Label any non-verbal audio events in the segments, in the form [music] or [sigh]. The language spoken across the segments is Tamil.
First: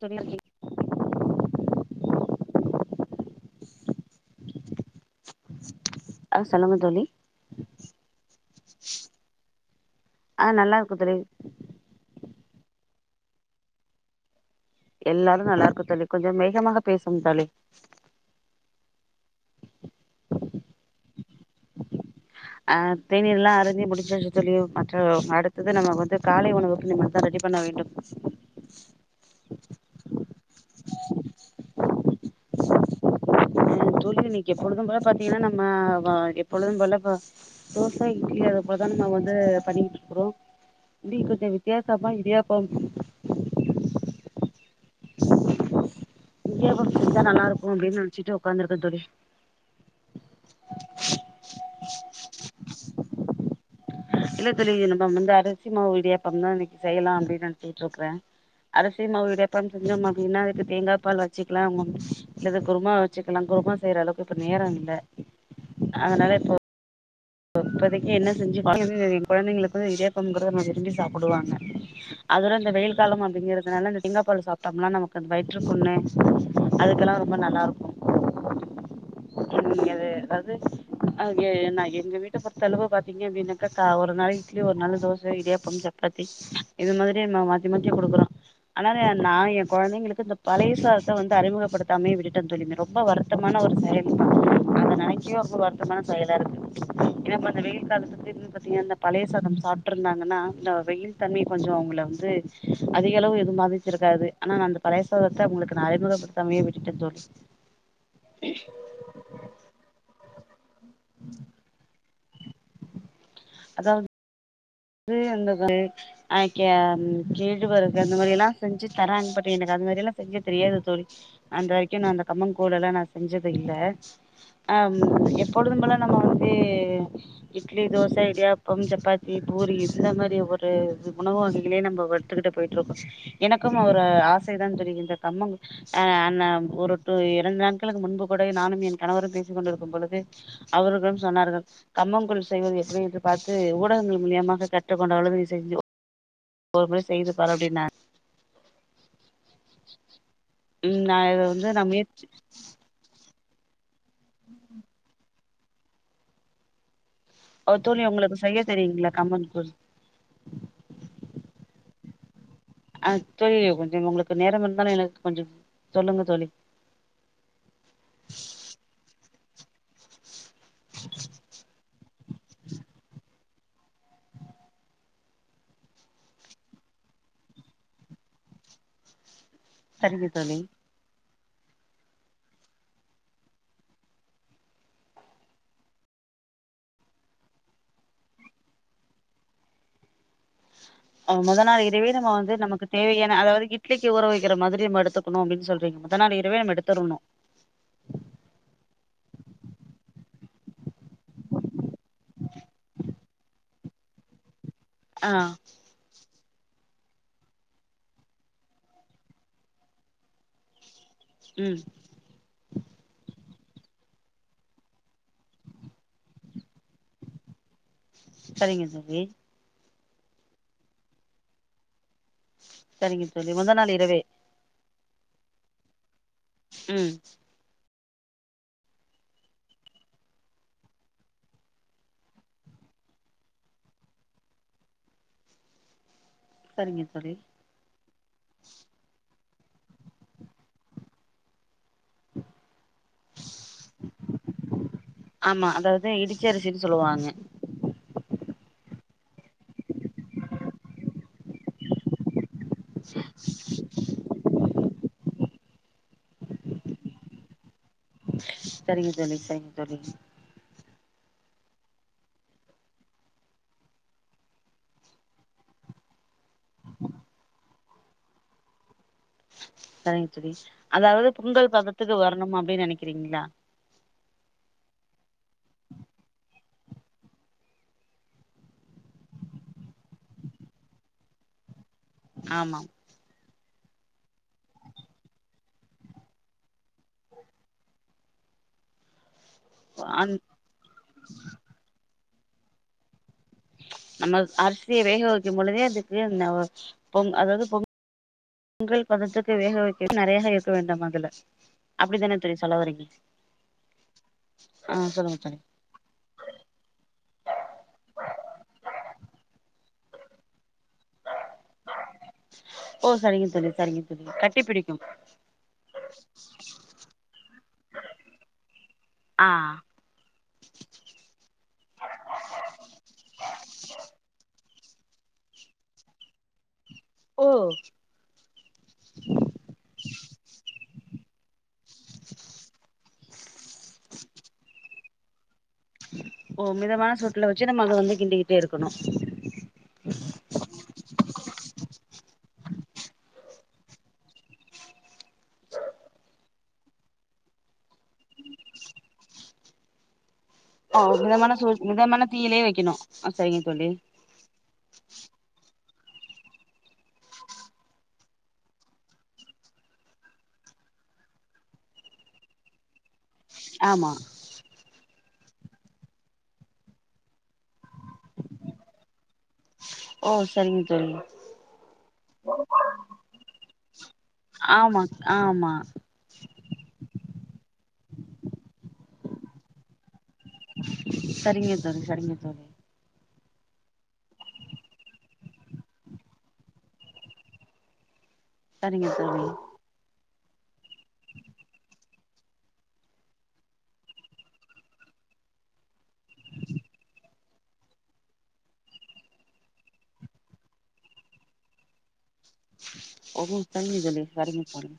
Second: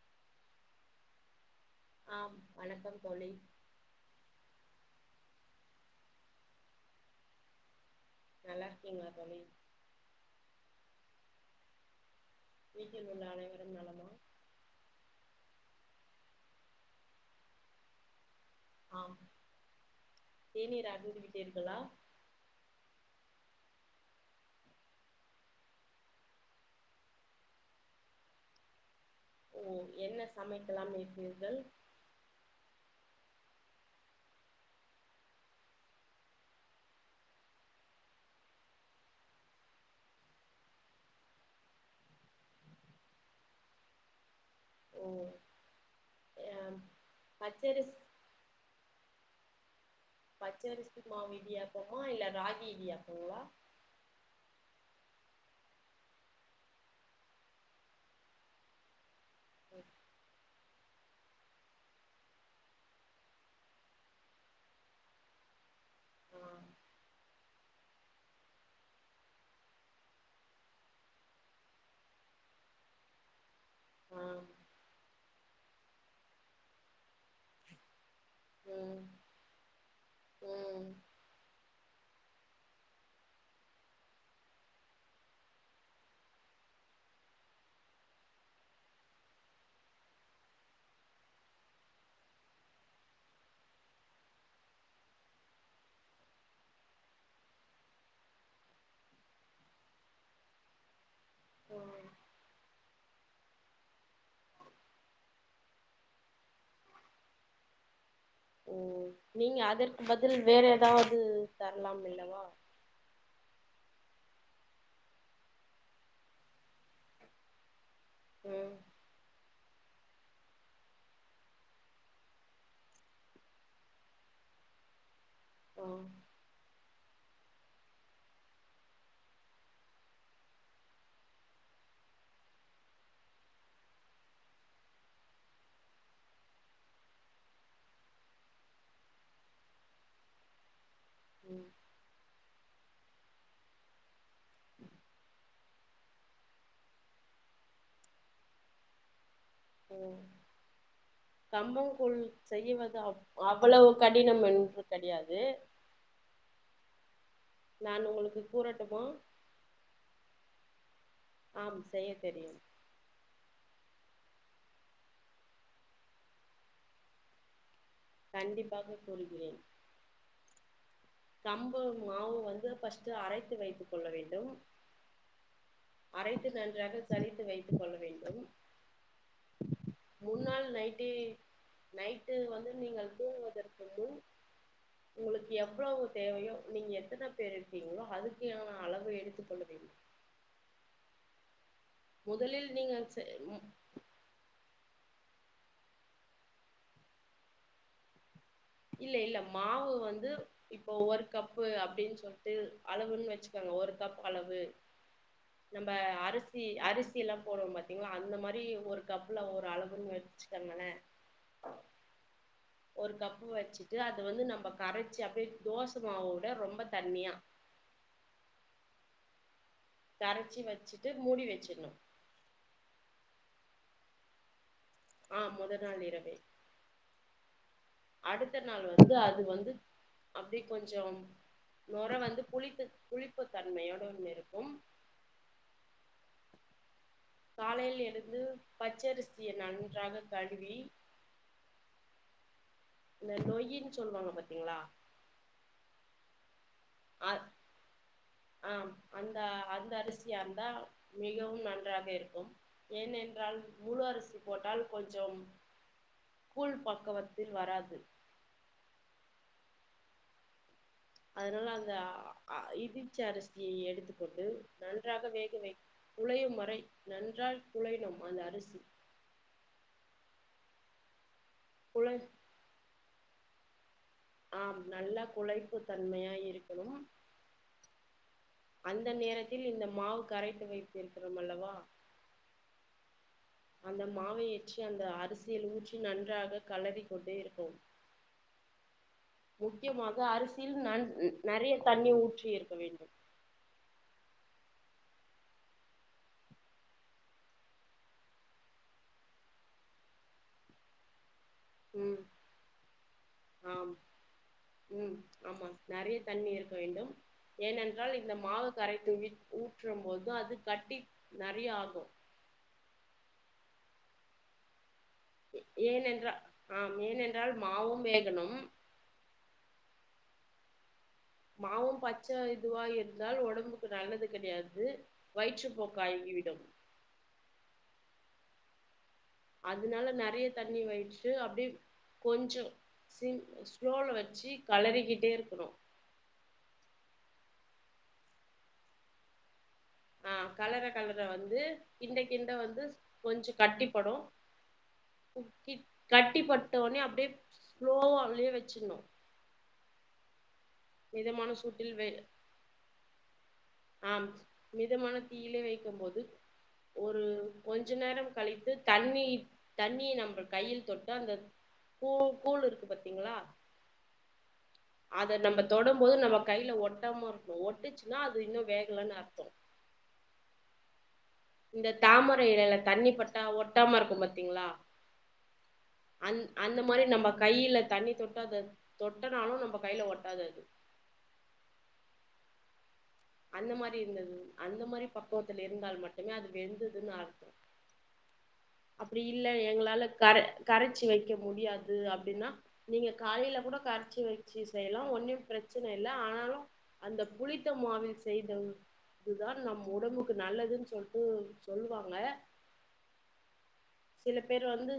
சொல்லிருக்கிங் ஆம் வணக்கம் தோழி ஆ சொல்லுங்க தோழி நல்லார்க்கிங்ளா தோழி ஆ நல்லா இருக்கு தோழி வீட்ல உள்ள அனைவரும் நலமா எல்லாரு நல்லாருக்கொ தொழி கொஞ்சம் வேகமாக பேசும் தோழி ஆம் தேனீர் அருந்திவிட்டீர்களா அஹ் தேனீர்லா அருந்தி முடிஞ்சாச்சு தொழிவ் மற்ற அடுத்தது நம வந்து காலை உணவுக்கினிமேதா ரெடி பண்ண வேண்டும் ஓ என்ன சமைக்கலாம் இருக்கிறீர்கள் தோழி இன்னைக்கு எப்பொழுதும் போல பாத்திங்னா நம்ம வ எப்பொழுதும் போல தோச இட்லி அத போலதான் ம வந்து பண்ணிட்டு இருக்றோ இடிக்கொஞ்சொ வித்தியாசமா இடியாப்பம் ஓ. அ இங்க கொண்டு வந்தா நல்லா இருக்கு பச்சரிசி அப்டின்னு நெனச்சிட்டு உட்காந்துருக்க தோழி. பச்சரிசி மாவு இடியாப்போமா இல்ல ராகி நீயா போவா இல்ல [unintelligible] நம்ம வந்து அரிசி மாவு இடியப்பாதா இன்னைக்கி செய்லா அப்டின்னு நெனச்சிட்டு இருக்குறேன் அரசி மாவு வேப்பம் [unintelligible] தேங்காப் பால் வச்சுக்கலா, இல்லது குருமா வச்சுக்கலா, குருமா செய்ற அளவுக்கு இப்ப நேரோ இல்ல அதனால ஆ இப்போ இப்போதைக்கு என்ன செஞ்சு [unintelligible] கொழந்தைங்களுக்கு இடியாப்ங்கர விரும்பி சாப்டுவாங்க, அதோட இந்த வெயில் காலம் அப்டிங்கற அதனால இந்த தேங்கா ஆ பால் சாப்டோம்னா நமக் அந்த வயிற்றுக்புண்ணு, அதுக்கெல்லா ரொம்ப நல்லாருக்கு ம் இங்க அது அது ம் அங்க என்னா எங்க வீட்ட பொறுத்த அளவு பாத்தீங்க அப்டின்னாக்கா, ஒரு நாள் இட்லி ஒரு நாள் தோச இடியாப்பம் சப்பாத்தி இது மாதிரி நம்ம மாத்தி மாத்தி கொடுக்குறோ அனால நா என் கொழந்தைங்களுக்கு இந்த பழையசாதத்த வந்து அறிமுகப்படுத்தாமே விட்டுட்டே, ரொம்ப வருத்தமான ஒரு செயல் அத நெனைக்கவே ரொம்ப ஒரு வருத்தமான செயலாருக்கு. என்னப்பா இந்த வெயில் காலத்துக்கு பாத்தீங்கனா இந்த பழைய சாதம் சாப்ட்டுருந்தாங்கன்னா இந்த வெயில் தன்மை கொஞ்சம் ம் அவுங்கள வந்து அதிகளவு இது மாதிச்சிருக்காது, ஆனா நான் அந்த பழயசாத்த உங்களுக்கு நா அறிமுகப்படுத்தாமலையே விட்டுட்டேன் தோழி ஒ நீங்க அதற்கு பதில் வேற அதாவது தரலாம் இல்ல அதாவது [unintelligible] அந்த மாரில்லா ம் செஞ்ஜி தராங் எனக்கு அது மாரில்லாம் செஞ்சி தெரியாது தோழி, அன்று வரைக்கும் நான் அந்த கம்மன் கூழுல்லாம் நான் செஞ்சது இல்ல ஹம் ஆ பொழுதும்போல நம்ம வந்து இட்லி, தோசை, இடியாப்பம், சப்பாத்தி. பூரி இந்த மாரி் ஒரு உணவு வகைகலே நம்ம வருத்துக்கிட்டு போயிட்டுருக்கோம், எனக்கும் ஒரு ஆசை தான் தோலி இந்த கம்மம் அ அந்த ஒருட்டு இரண்டு நாட்களுக்கு முன்பு கூட நானும் என் கணவரும் பேசி கொண்டிருக்கும் பொழுது அவர்களும் சொன்னார்கள் ம் கம்மங்கு செய்வது எப்படி என்று பார்த்து ஊடகங்கள் மூலியமாக கற்றுக் கொண்டாலும் நீ செஞ்சிக்கோ ஒரு முறை செய்து பார் அப்டினார். ம் இத வந்து நா கம்பங்கூள் முயற்சி செய்வதாது அவ் அவ்ளவு கடினம் என்று கடையாது. ஒ தோழி நான் உங்களுக்கு செய்ய கூறட்டுமா தெரியுங்களா கம்மன் கூள்? ஆம் செய்ய தெரியும். ஆஹ் தோழி கொஞ்சம் உங்களுக்கு நேரம் இருந்தால், எனக்கு கொஞ்சம் சொல்லுங்க தோழி. கண்டிப்பாக சொல்லுகிறேன் சம்பவு மாவு வந்து ஃபஸ்ட் அரைத்து வைத்துக் கொள்ள வேண்டும் அரைத்து நன்றாக சளித்து வைத்துக் கொள்ள வேண்டும் சரிங்க தோழி முன்னாள் நைட்டே நைட்டு வந்து நீங்கள் தூங்குவதற்கு முன் உங்களுக்கு எவ்ளோவு தேவையோ நீங்க எத்தன பேர் இருக்கீங்களோ அதுக்கான அளவு எடுத்துக் கொள்ள வேண்டும் ஆஹ் மொத நாள் இர துவே நம்ம வந்து முதலில் நமக்கு நீங்கள் செ தேவையான அதாவது இட்லிக்கு ஊற வைக்கிற மாதிரி நம்ம எடு எடுத்துக்கணுணு அப்டின்னு சொல்றீங்க மொத நாள் இரவே நம்ம எடுத்துரணும் இல்ல இல்ல மாவு வந்து இப்போ ஒரு கப்பு அப்டின்ட்டு சொல்ட்டி அளவுன்னு வெச்சுகோங்க ஒரு கப் அளவு ஆ நம்ம அரு சி அரிசி எல்லாம் போடுவோம் பாத்தீங்களா அந்த மாரி ஒரு கப்புல ஒரு அளவுன்னு வெச்சுக்காங்கல உம் பூ வச்சுட்டு அது வந்து நம்ம கரச்சு அப்டியே தோச மாவவுட ரொம்ப தண்ணியா செரிங்க தோழி கரச்சு வெச்சிட்டு மூடி வெச்சிரணு செரிங்க தோழி முதனாள் இரவே ஆஹ் மொத நாள் இரவே உம் அடுத்த நாள் வந்து அது வந்து அப்டி கொஞ்சம் நொற வந்து புளித்த புளிப்பு தன்மையோட ஒண்ணு இருக்கும் சரிங்க தோழி காலையில் எடுத் வந்து பச்சரிசிய நன்றாக கழுவி இந்த நொய்யின்னு சொல்லுவாங்க பாத்தீங்களா செரி செரி சொல்லுவாங்க ஆஹா அந்த அந்த அரிசியா இருந்த மிகவும் நன்றாக இருக்கும் ஏனென்றால் முழு அரிசி போட்டால் கொஞ்சம் கூழ் பக்கவத்தில் வராது சரிங்க தோழி சரிங்க தோழி அதனால அந்த அ இடிச்ச அரிசியை எடுத்துக்கொண்டு நன்றாக வேகவைத்து குழையும் வரை நன்றாய் குழையணும் அந்த அரிசி சரிங்க தோழி அதாவ்து பொங்கல் பதத்துக்கு குழை வரணும் அப்படின்னு நனைக் இருக்கீங்களா ஆஹம் நல்ல குழைப்பு தன்மையா இருக்கணும் அந்த நேரத்தில் இந்த மாவு கரைத்து வைத்திருக்குறோம் அல்லவா ஆமா அந்த மாவை ஏற்றி அந்த அரிசியில் ஊற்றி நன்றாக களறிக் கொண்டே இருக்கவும் முக்கியமாக அந் அரிசியில் நன் நறைய தண்ணி ஊற் இருக்க வேண்டும் நம்ம அரிசிய வேக வைக்கும் பொழுதே அதுக்கு [unintelligible] பொங்க அதாது பொங் உங்கள் பதத்துக்கு வேக வைக்கவும் நறையாக இருக்க வேண்டாம் அதுல உம் அப்டித்தானே தோழி சொல்ல வரீங்க ஆ ஆ உம் சொல்லுங்க தோழி ஆமா நறைய தண்ணி இருக்க வேண்டும் ஏனென்றால் இந்த மாவு கரைத்துவிட் உ [unintelligible] போதும் அது கட்டி நறைய ஆகும் [unintelligible] கட்டிபிடி ஏன் என்றால் ஆம் ஏனென்றால் மாவும் வேகனும் ஆ மாவும் பச்ச இதுவா இருந்தால் ஒடம்புக்கு நல்லது கிடையாது வயிற்றுப்போக்கா ஆகிவிடும் ஓ அதனால நறைய தண்ணி வடிச்சு அப்டியே கொஞ்ச ச ஸ்லோல வச்சு களறிகிட் சேர்க்கணும் ஓ மிதமான சூட்டுல வச்சு நம்ம அத வந்து கிண்டிக்கிட்டே இருக்கணும் ஆஹ் கெலர கெலர வந்து து கிண்ட கிண்ட வந்து கொஞ்சம் கட்டிப்படும் கட்டிப்பட்டோனே அப்படியே ஸ்லோவலயே வச்சணும் ஆஹ் மிதமான சூ மிதமான தீயிலே வைக்கணும் ஆஹ் சரிங்க தோழி வக்கம் போது ஒரு கொஞ்ச நேரம் கழித்து தண்ணி தண்ணி நம்ம கையில் தொட்டு அந்த கூ கூழ் இருக்கு பாத்தீங்களா ஆமா அத நம்ப தொடும்போது நம்ம கையில ஒட்டாம இருக்கணு ஒட்டுச்சுன்னா அது இன்னு வேகலைன்னனு அர்த்தம் ஓ சரிங்க சொல்ங்க இந்த தாமரை இலையில தண்ணி பட்டா ஒட் ஒட்டாம இருக்கும் பாத்திங்களா ஆமா ஆமா அ அந்த மாதிரி நம்ம கைல தண்ணி தொட்டாத தொட்டனாலும் நம்ம கையில ஒட்டாது அது சரிங்க தோழி சரிங்க தோழி அந்த மாதிரி இருந்தது அந்த மாதிரி பக்கவத்துல இருந்தால் மட்டுமே அது வெந்ததுன்னு அர்த்தம் சரிங்க அப்படி தோழி இல்லை எங்களால கர கரைச்சு வைக்க முடியாது அப் அப்படின்னா நீங்க காலையில கூட கரைச்சி வச்சி செய்யலாம் ஒன்னும் பிரச்சனை இல்லை ஆ த புளித்த மாவில்ஸ் செய்த இதுதான் நம் உடம்புக்கு நல்லதுன்னு சொல்லிட்டு சொல்லுவாங்க [unintelligible] தங்கிதலே வரைமைப்பாருங்க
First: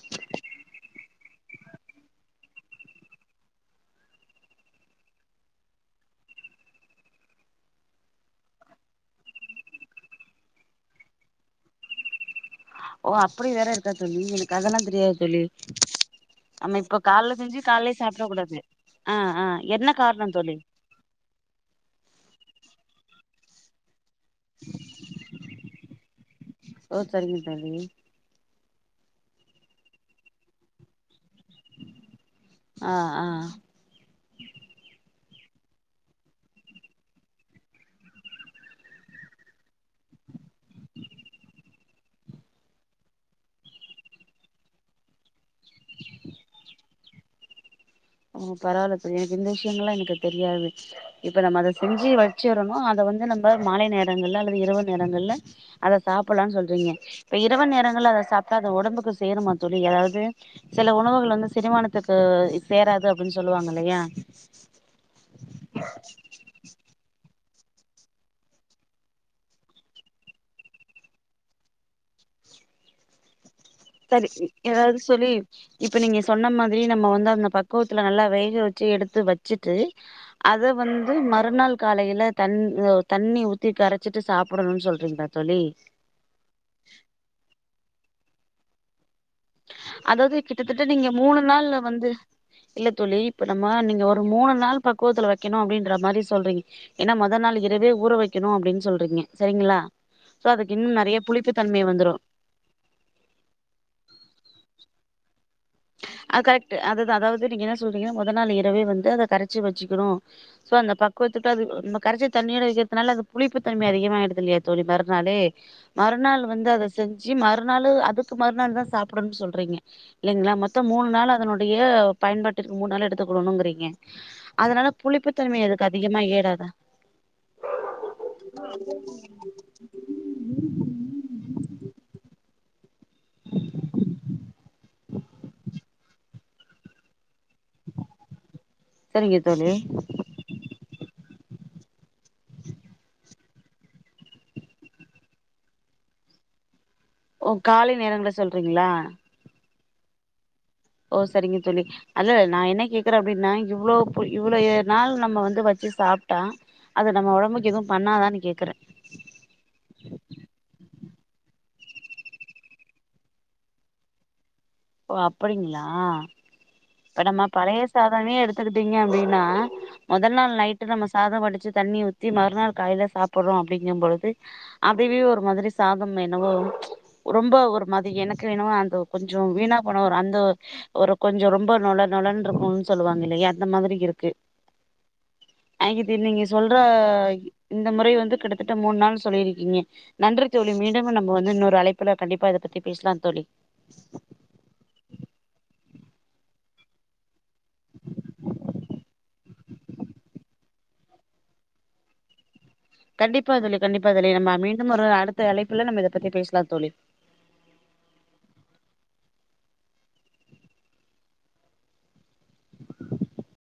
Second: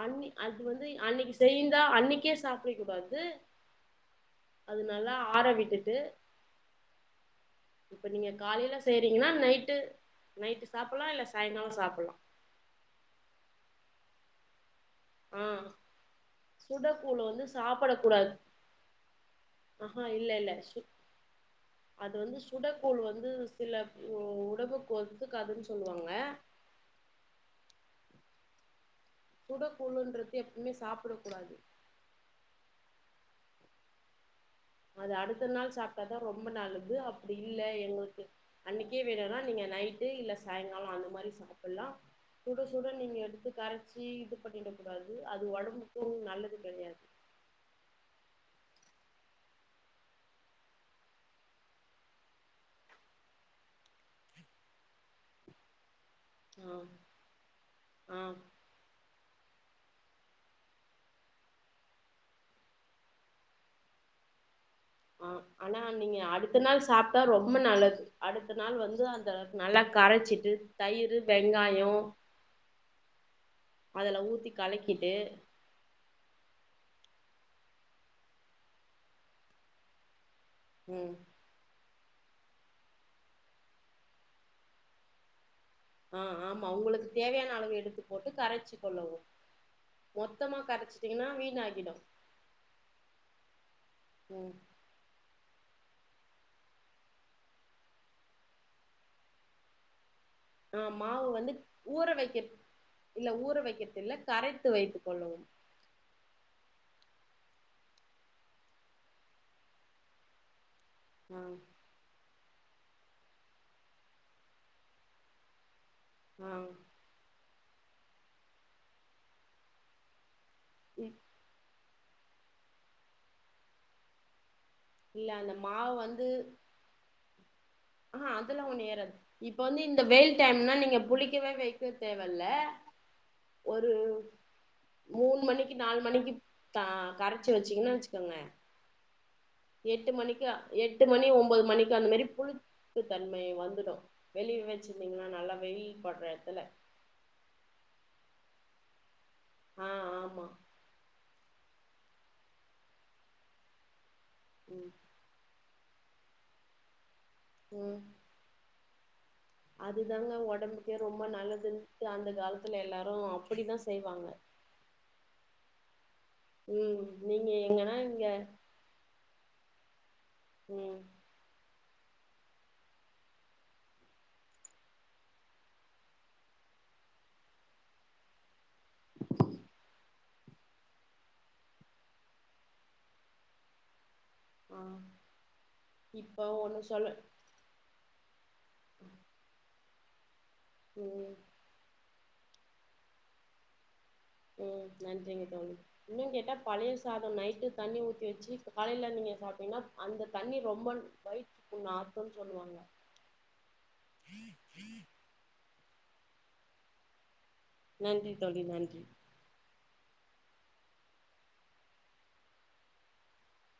அன் அது வந்து அன்னைக்கு செய்ந்தா அன்னைக்கே சாப்பிட கூடாது அது நல்லா ஆற விட்டுட்டு இப்ப நீங்க காலையில செய்றீங்கன்னா நைட்டு நைட்டு சாப்லாம் இல்ல சாயங்காலம் சாப்லாம் ஓ அப்படி வேற இருக்கா தம்பி எனக்கு அதெல்லாம் ஆ [unintelligible] நம்ம இப்ப சுடக்கூழ கால்ல வந்து செஞ்சு கால்லயே சாப்பிடக் சாப்ட்ற கூடாது ஆஹ் ஆஹ் என்ன ஆஹா இல்ல காரணம் இல்ல தோழி சு அது வந்து சுடக்கூழ் வந்து சில ஓ உடம்பு ஒத்துக்காது சொல்லுவாங்க ஓ சரிங்க தளி சுட கூழ்ன்றது எப்பவுமே சாப்பிடகூடாது ஆஹ் ஆஹ் அது அடுத்த நாள் சாப்பிட்டாதான் ரொம்ப நல்லது அப்படி இல் எங்களுக்கு அன்னைக்கே வேணும்னா நீங்க நைட்டு இல்ல சாயங்காலம் அந்த மாரி சாப்டலாம் சுட சுட நீங்க எடுத்து கரைச்சி இது பண்ணிட கூடாது அது உடம்புக்கும் நல்லது கிடையாது பரவாயில்ல பிரியா எனக்கு இந்த விஷயங்கள்ல்லாம் எனக்கு தெரியாது இப்ப நம்ம அதை செஞ்சு வச்சுரனு அத வந்து நம்ம மாலை நேரங்கள்ல அல்லது இரவு நேரங்கள்ல அத சாப்பிலாம்னு ஆ சொல்றீங்க இப்ப இரவு நேரங்கள்ல அத ஆ சாப்ட அத உடம்புக்கு சேருமா தூழி அதாவது சில உணவுகள் வந்து செரிமானத்துக்கு தேராது அப்டின்னு சொல்லுவாங்கல்லையா ஆஹ் ஆனா நீங்க அடுத்த நாள் சாப்டா ரொம் ரொம்ப நல்லது அடுத்த நாள் வந்து அந்த நல்லா கரைச்சிட்டு தயிர் வெங்காயம் சரி ஏதாவது சொல்லி இப்ப நீங்க சொன்ன மா திரி நம்ம வந்து அந்த பக்கவத்துல நல்லா வேக வச்சு எடுத்து வச்சுட்டு அத வந்து ம் மறுநாள் காலையில த தண்ணி ஊத்தி கரைச்சிட்டு சாப்பிடணும்னு சொல்றீங்களா தூழி ஆஹ் ஆமா உங்களுக்கு தேவையான அளவு எடுத்து போட்டு கரைச்சு கொள்ளவும் அதாவது கிட்டத்தட்ட நீங்க மூணு நாள்ல வீணாகிடு வந்து இல்ல தூழி இப்ப நம்ம நீங்க ஒரு மூணு ம் நாள் பக்குவத்துல வைக்கணும் அப்படின்னு மாரி சொல்றீங்க ஏன்ன முதல் நாள் இரவே ஊற வைக்கணும் அப்படின்னு சொல்றீங்க சரிங்களா சோ அதுக்கு ஆஹ் இன்னும் நெறைய மாவு வந்து புளிப்பு தன்மை ஊற வந்துரு வைக்க இல்ல ஊற வைக்கிறது இல்ல கரைத்து வைத்துக் கொள்ளவும் அ கரெக்ட் அது தான் அதாவது நீங்க என்ன சொல்றீங்கன்ன முத நாள் இரவே வந்து அத கரைச்சு வச்சுக்கணும் சோ அந்த ஆ பக்குவத்துட்டு அது நம்ம கரைச்சு தண்ணியோட வக்கிறதுனால அது புளிப்பு தன்மை அதிகமாயிடுது இல்லையா தோழி மறுநாளு மறுநாள் ஆ வந்து அத செஞ்சு மர் மறுநாளு அதுக்கு மறுநாள்தான் சாப்புடனுன் சொல்றீங்க இல்லங்களா மொத்தமூணு இல் நாளு அதனுடைய பயன்பாட்டிற்கு மூணுநாள் எடுத்துக்கொள்ளனுங்கிறீங்க அதனால இல்ல புளிப்பு தன்மை அதுக்கு அதிகமா ஏறாத ஆஹ் அதுல்லாம் ஒன்னும் ஏறாது இப்ப வந்து இந்த வெயில் டைம்னா நீங்க புளிக்கவே வைக்க தேவல்ல ஒரு மூணு மணிக்கி நாலு மணிக்கி தா கரம் அரச்சி வச்சிங்கன் வச்சுக்கோங்க சரிங்க தோழி எட்டு மணிக்கு எட்டு மணி ஒன்பது மணிக்கு [unintelligible] புளிச் உந்துதன்மை வந்துடும் வெளிய வச்சிருந்தீங்கன்னா நல்லா வெயில்பட்ற எடத்துல ஓ காலை நேரங்கள சொல்றீங்களா ஆஹ் ஆமா ஓ சரிங்க தோழி அல்ல நா என்ன கேக்குறேன் அப்டின்னா இவ்ளோ இவ்வளய ம் நாள் நம்ம வந்து வச் ச்சிசாப்ட்ட அத நம்ம உடம்புக்கு எதும் ம் பண்ணாதான்னு கேக்குறன் அதுதாங்க உடம்புக்கே ரொம்ப நல்லதுன்ட்டு அந்த காலத்துல எல்லாரு அப்புடிதான் செய்வாங்க ஓ அப்படிங்களா ம் இப்ப நம்ம நீங்க பழைய எங்கன்னா இங்க சாதமே எடுத்துக்கிட்டீங்க அப்டின்னா மொதநாள் நைட்டு ம் நம்ம சாதம் வடிச்சி தண்ணி ஊத்தி மறுநாள் காலைல சாப்புட்றோம் அப்படிங்கும்பொழுது அப்டேவே ஒரு மாதிரி சாதம் என்னவோ ரொம்ப ஒரு மாதிரி எனக்குஎன்னவோ அந்தகொஞ்சம் வீணா போன ஒரு அந்த ஒரு கொஞ்சம் ரொம்ப நொல நொலன்னுருக்கும்னு சொல்லுவாங்க இல்லயா அந்த மாதிரி இருக்கு ஆ ஐகிதிர் நீங்க இப்ப சொல்ற ஒண்ணு சொல்ல இந்தமுறை வந்து கிட்டத்தட்ட மூணு நாள் சொல்லிருக்கீங்க நன்றி தோழி மீண்டும் ம் நம்ம வந்து இன்னொரு அழைப்புல கண்டிப்பா இத பத்தி பேசலாம் தோழி ம் நன்றிங்க தோழி இன்னும் கேட்டா பழைய சாதம் நைட்டு தண்ணி ஊத்தி வச்சு காலையில நீங்க சாப்ட்டீங்கன்னா அந்த தண்ணி ரொம்ப வயுத்துபுண்ணு ஆத்தும்ன்னு சொல்லுவாங்க கண்டிப்பாத்தொழி கண்டிப்பாத்தொழி நம்ம மீண்டும் ஒரு அடுத்த அழைப்பு அதுக்குள்ள நம்ம இத பத்தி பேசலா தோழி நன்றி தோழி நன்றி